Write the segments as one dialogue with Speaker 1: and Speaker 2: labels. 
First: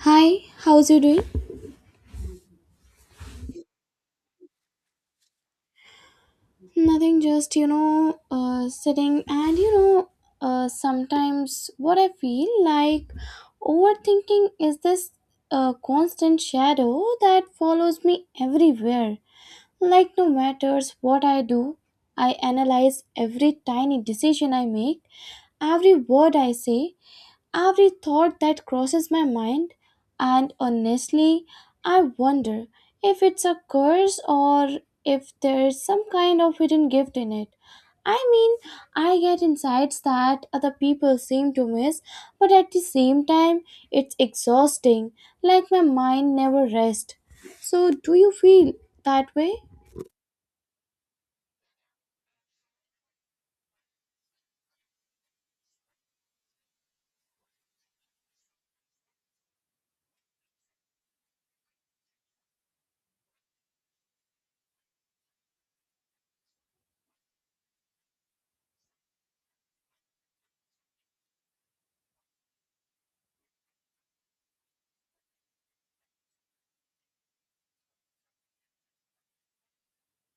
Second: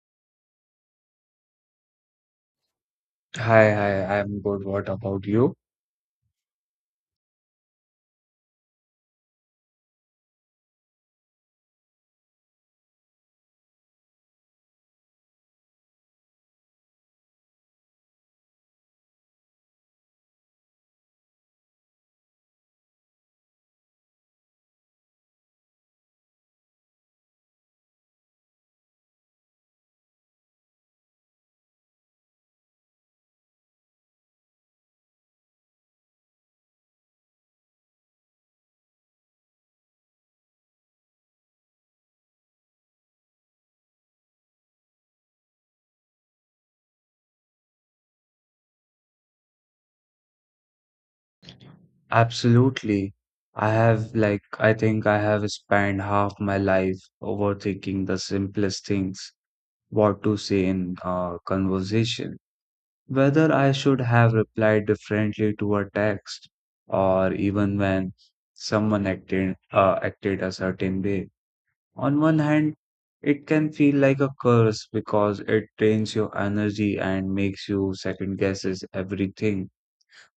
Speaker 1: Hi, how's you doing?
Speaker 2: Hi, I'm good. What about you?
Speaker 1: Nothing, just sitting and sometimes what I feel like overthinking is this constant shadow that follows me everywhere. Like, no matters what I do, I analyze every tiny decision I make, every word I say, every thought that crosses my mind, and honestly, I wonder if it's a curse or if there's some kind of hidden gift in it. I mean, I get insights that other people seem to miss, but at the same time, it's exhausting, like my mind never rests. So, do you feel that way?
Speaker 2: Absolutely. I have, like, I think I have spent half my life overthinking the simplest things, what to say in a conversation, whether I should have replied differently to a text, or even when acted a certain way. On one hand, it can feel like a curse because it drains your energy and makes you second guesses everything.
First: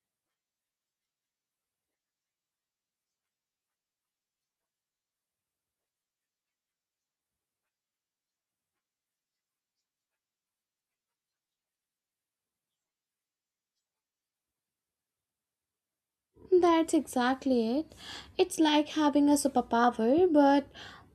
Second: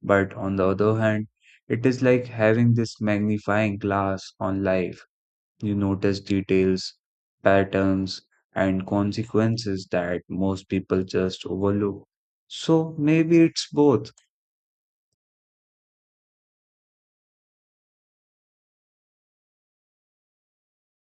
Speaker 2: But on the other hand, it is like having this magnifying glass on life. You notice details, patterns, and consequences that most people just overlook. So maybe it's both.
Speaker 1: That's exactly it. It's like having a superpower, but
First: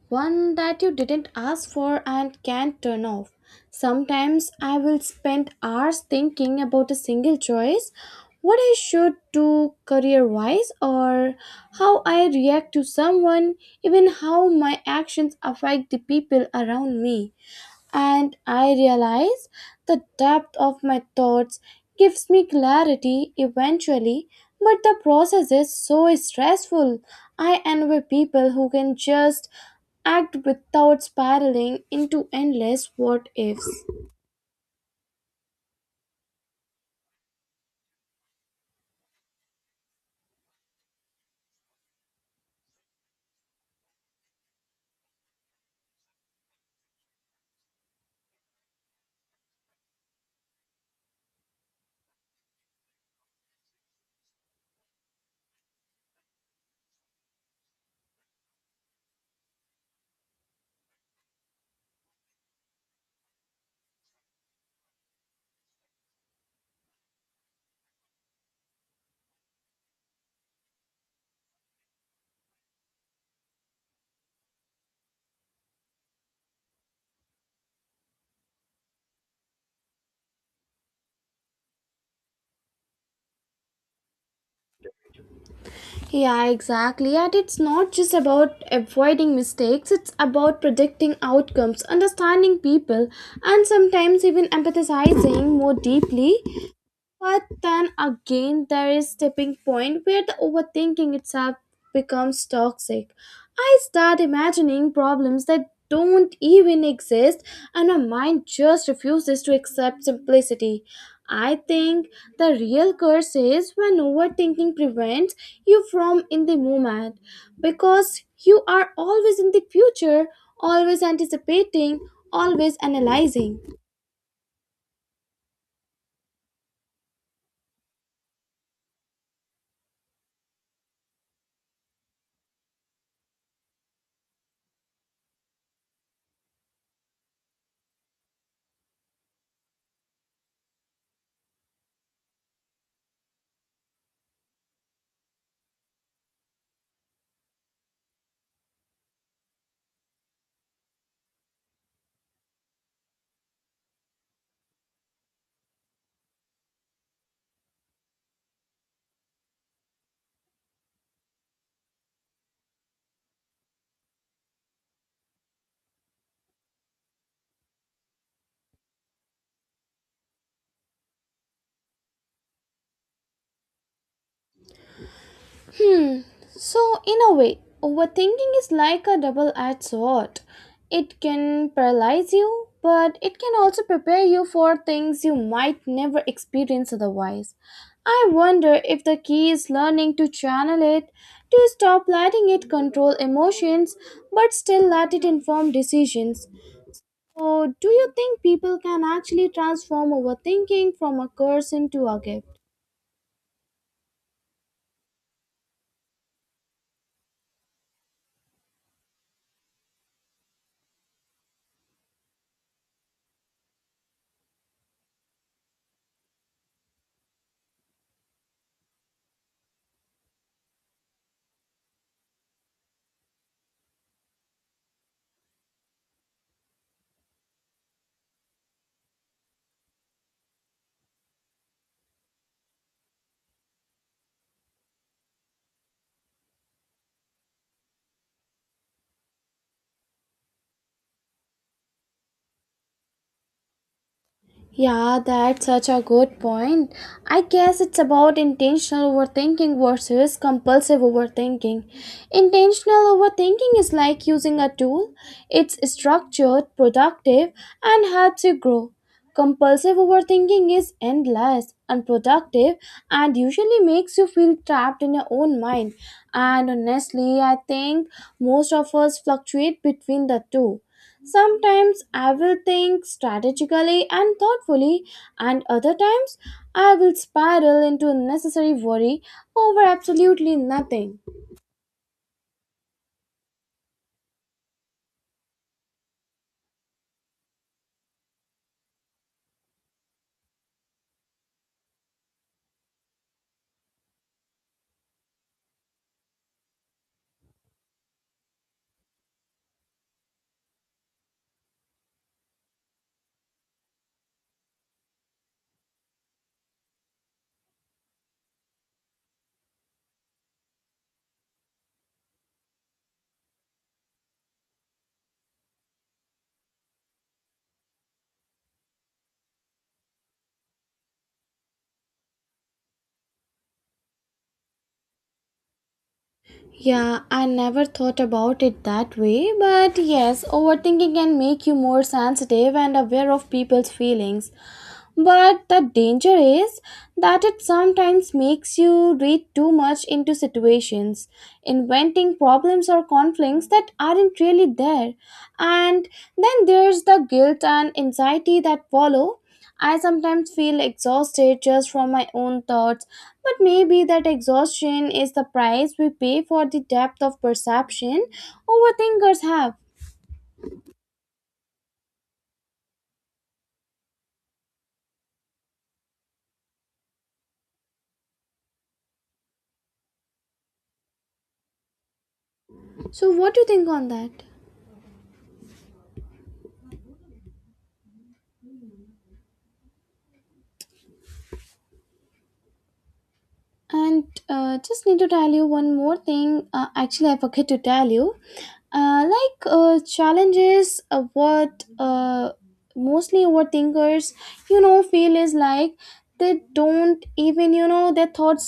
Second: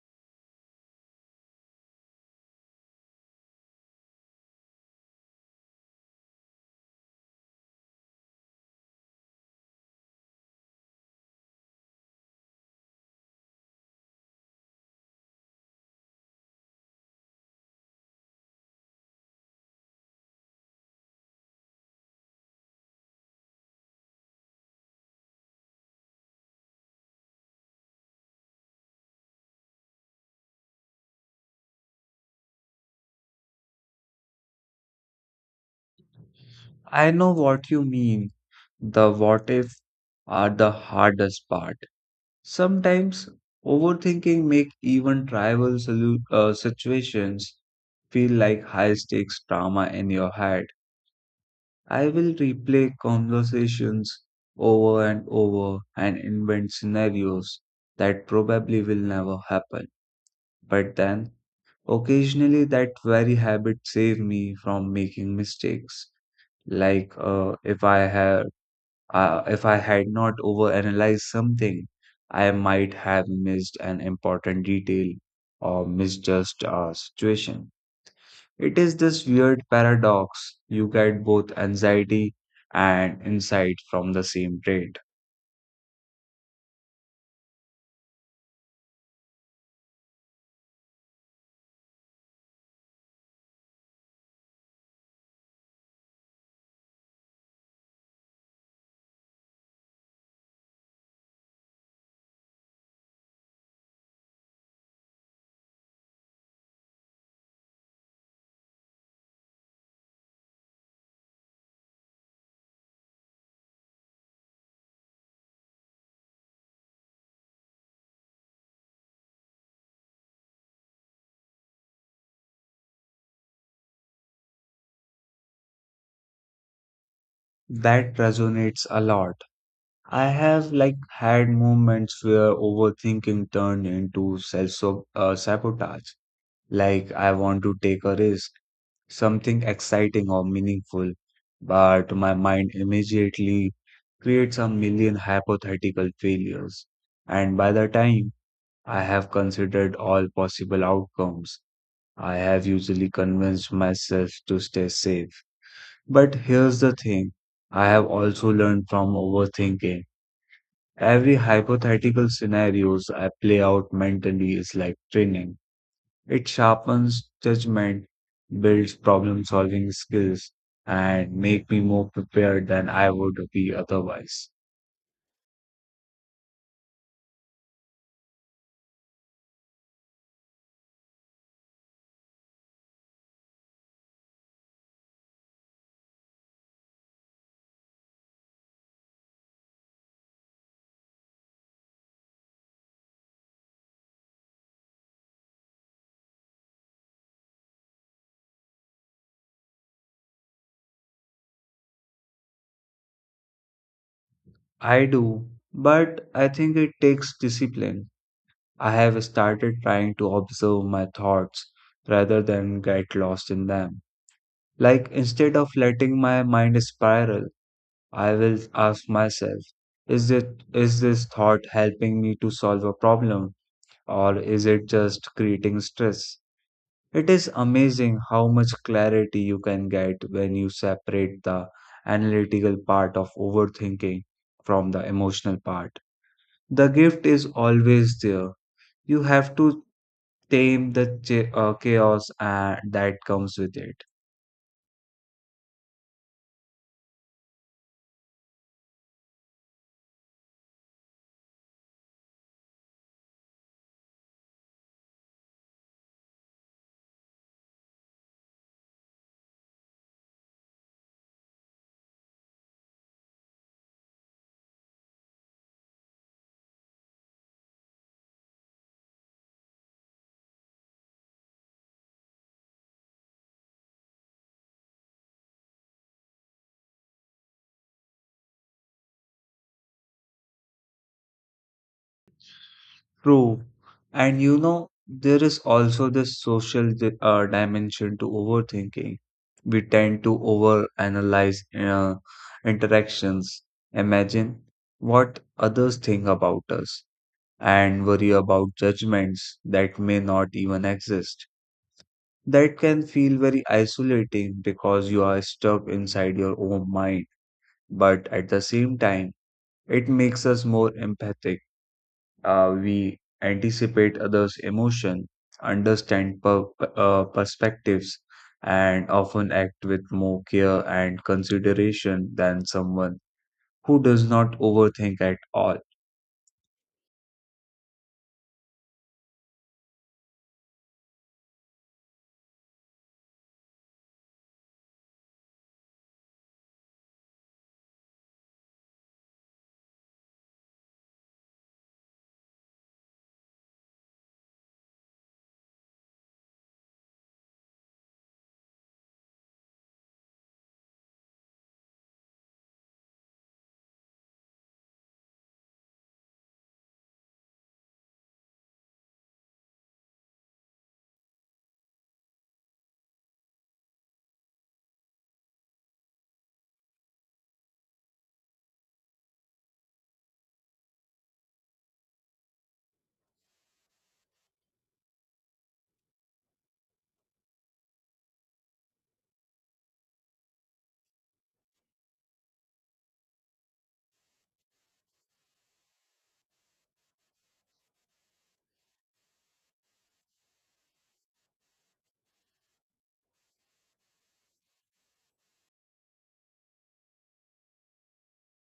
Speaker 1: one that you didn't ask for and can't turn off. Sometimes I will spend hours thinking about a single choice, what I should do career wise, or how I react to someone, even how my actions affect the people around me, and I realize the depth of my thoughts gives me clarity eventually, but the process is so stressful. I envy people who can just act without spiraling into endless what ifs.
Speaker 2: I know what you mean. The what if are the hardest part. Sometimes overthinking make even situations feel like high stakes drama in your head. I will replay conversations over and over and invent scenarios that probably will never happen. But then, occasionally, that very habit saved me from making mistakes. Like uh, if I had if I had not overanalyzed something, I might have missed an important detail or misjudged a situation. It is this weird paradox. You get both anxiety and insight from the same trait.
Speaker 1: Yeah, exactly. And it's not just about avoiding mistakes, it's about predicting outcomes, understanding people, and sometimes even empathizing more deeply. But then again, there is tipping point where the overthinking itself becomes toxic. I start imagining problems that don't even exist, and my mind just refuses to accept simplicity. I think the real curse is when overthinking prevents you from in the moment, because you are always in the future, always anticipating, always analyzing.
Speaker 2: That resonates a lot. I have like had moments where overthinking turned into self sabotage. Like, I want to take a risk, something exciting or meaningful, but my mind immediately creates a million hypothetical failures. And by the time I have considered all possible outcomes, I have usually convinced myself to stay safe. But here's the thing, I have also learned from overthinking. Every hypothetical scenarios I play out mentally is like training. It sharpens judgment, builds problem solving skills, and make me more prepared than I would be otherwise.
Speaker 1: Hmm. So, in a way, overthinking is like a double edged sword. It can paralyze you, but it can also prepare you for things you might never experience otherwise. I wonder if the key is learning to channel it, to stop letting it control emotions, but still let it inform decisions. So, do you think people can actually transform overthinking from a curse into a gift?
Speaker 2: I do, but I think it takes discipline. I have started trying to observe my thoughts rather than get lost in them. Like, instead of letting my mind spiral, I will ask myself, is this thought helping me to solve a problem, or is it just creating stress? It is amazing how much clarity you can get when you separate the analytical part of overthinking from the emotional part. The gift is always there. You have to tame chaos that comes with it.
Speaker 1: Yeah, that's such a good point. I guess it's about intentional overthinking versus compulsive overthinking. Intentional overthinking is like using a tool, it's structured, productive, and helps you grow. Compulsive overthinking is endless, unproductive, and usually makes you feel trapped in your own mind. And honestly, I think most of us fluctuate between the two. Sometimes I will think strategically and thoughtfully, and other times I will spiral into unnecessary worry over absolutely nothing.
Speaker 2: True. And there is also this dimension to overthinking. We tend to overanalyze interactions, imagine what others think about us, and worry about judgments that may not even exist. That can feel very isolating because you are stuck inside your own mind. But at the same time, it makes us more empathic. We anticipate others' emotion, understand perspectives, and often act with more care and consideration than someone who does not overthink at all.
Speaker 1: Yeah, I never thought about it that way, but yes, overthinking can make you more sensitive and aware of people's feelings. But the danger is that it sometimes makes you read too much into situations, inventing problems or conflicts that aren't really there. And then there's the guilt and anxiety that follow. I sometimes feel exhausted just from my own thoughts, but maybe that exhaustion is the price we pay for the depth of perception overthinkers have. So, what do you think on that? And just need to tell you one more thing. Actually, I forget to tell you. Like challenges, what mostly overthinkers, feel is like they don't even, their thoughts